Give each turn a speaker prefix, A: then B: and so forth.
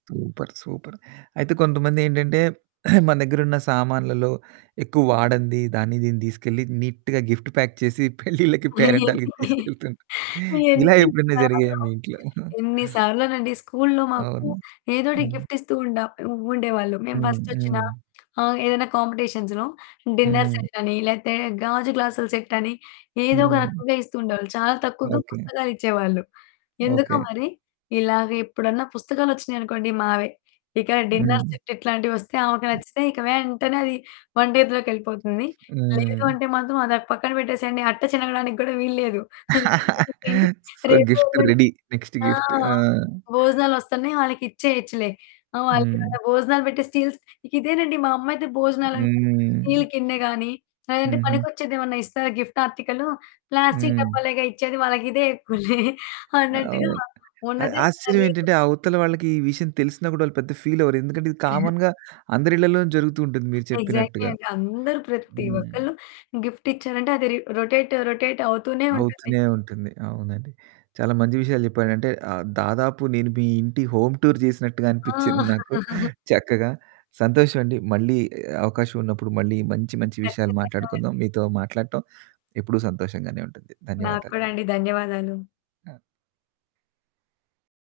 A: Super, super అయితే కొంతమందేంటంటే, మన దగ్గరున్న సామాన్లలో ఎక్కువ వాడంది, దాన్ని దీన్ని తీసుకెళ్ళి నీట్‌గా గిఫ్ట్ ప్యాక్ చేసి పెళ్ళిళ్ళకి, పేరంటాలకి తీసుకెళ్తూ ఉంటారు. ఇలా
B: ఎన్ని
A: ఎప్పుడైనా జరిగాయా
B: సార్లో,
A: మీ ఇంట్లో?
B: ఎన్ని సార్లోనండి స్కూల్లో మాకు.
A: అవును.
B: ఏదోటి
A: హ్మ్.
B: గిఫ్ట్ ఇస్తూ ఉండ ఉ ఉండేవాళ్ళు, మేము
A: హ్మ్.
B: బస్టొచ్చినా,
A: హ్మ్.
B: ఆహ్, ఏదైనా కాంపిటీషన్స్‌లో, డిన్నర్
A: హ్మ్.
B: సెట్ అని, లేతే గాజు గ్లాసుల సెట్ అని, ఏదోక
A: హ్మ్.
B: రకంగా ఇస్తూ ఉండేవాళ్ళు. చాలా తక్కువగా
A: ఓకె.
B: పుస్తకాలు ఇచ్చేవాళ్ళు. ఎందుకో
A: ఓకె.
B: మరి, ఇలాగా ఎప్పుడన్నా పుస్తకాలొచ్చినాయి అనుకోండి, మావే. ఇక డిన్నర్
A: హ్మ్.
B: సెట్ ఇట్లాంటివొస్తే ఆమెకు నచ్చితే, ఇక వెంటనే అది వంటింట్లోకెళ్ళిపోతుంది. లేదు
A: హ్మ్.
B: అంటే మాత్రం, అది అక్ పక్కన పెట్టేసేయండి, అట్ట చినగడానికి కూడా వీలు లేదు.
A: సో,
B: [unintelligible]
A: గిఫ్ట్ రెడీ, నెక్స్ట్
B: ఆ!
A: గిఫ్ట్. ఆ!
B: భోజనాలొస్తన్నయి వాళ్ళకిచ్చేయచ్చులే, ఆహ్, వాళ్ళు
A: హ్మ్.
B: ఇవాళ భోజనాలు పెట్టే స్టీల్స్ ఇక ఇదేనండి మా అమ్మ అయితే భోజనాలంటే,
A: హ్మ్.
B: స్టీల్ కిందే గాని, లేదంటే
A: హుహు.
B: పనికొచ్చేది ఏమన్నా ఇస్తారా, గిఫ్ట్ ఆర్టికలు, ప్లాస్టికు
A: హ్మ్.
B: డబ్బాలేగా ఇచ్చేది, వాళ్ళకిదే ఎక్కువలే
A: హ్మ్. ఆ!
B: అన్నట్టుగా
A: ఓహ్! అయ్
B: ఉన్నదె
A: ఆశ్చర్యం
B: [unintelligible]
A: ఏంటంటే, అవతల వాళ్ళకి ఈ విషయం తెలిసినా కూడా, వాళ్ళు పెద్దగా ఫీలవ్వరు, ఎందుకంటే ఇది కామన్‌గా అందరిళ్ళలోనూ జరుగుతూ ఉంటుంది, మీరు
B: ఎగ్జాక్ట్‌లీ
A: చెప్పినట్టుగా.
B: అండి. అందరు ప్రతి
A: హ్మ్.
B: ఒక్కళ్ళు గిఫ్ట్ ఇచ్చారంటే, అది రి రొటేటు, రొటేట్ అవుతూనే ఉంటుంది.
A: అవుతూనే ఉంటుంది, అవునండి. చాలా మంచి విషయాలు చెప్పాడంటే, ఆహ్, దాదాపు నేను మీ ఇంటి హోమ్ టూర్ చేసినట్టుగా అనిపించింది
B: ఆ!
A: నాకు, చక్కగా. సంతోషం అండి, మళ్ళీ అవకాశం ఉన్నప్పుడు, మళ్ళీ మంచి మంచి విషయాలు
B: ఖచ్చితంగా
A: మాట్లాడుకుందాం,
B: అండి.
A: మీతో మాట్లాడటం ఎప్పుడూ సంతోషంగానే ఉంటుంది.
B: నాకు
A: ధన్యవాదాలండి.
B: కూడా అండి. ధన్యవాదాలు.
A: ఆ!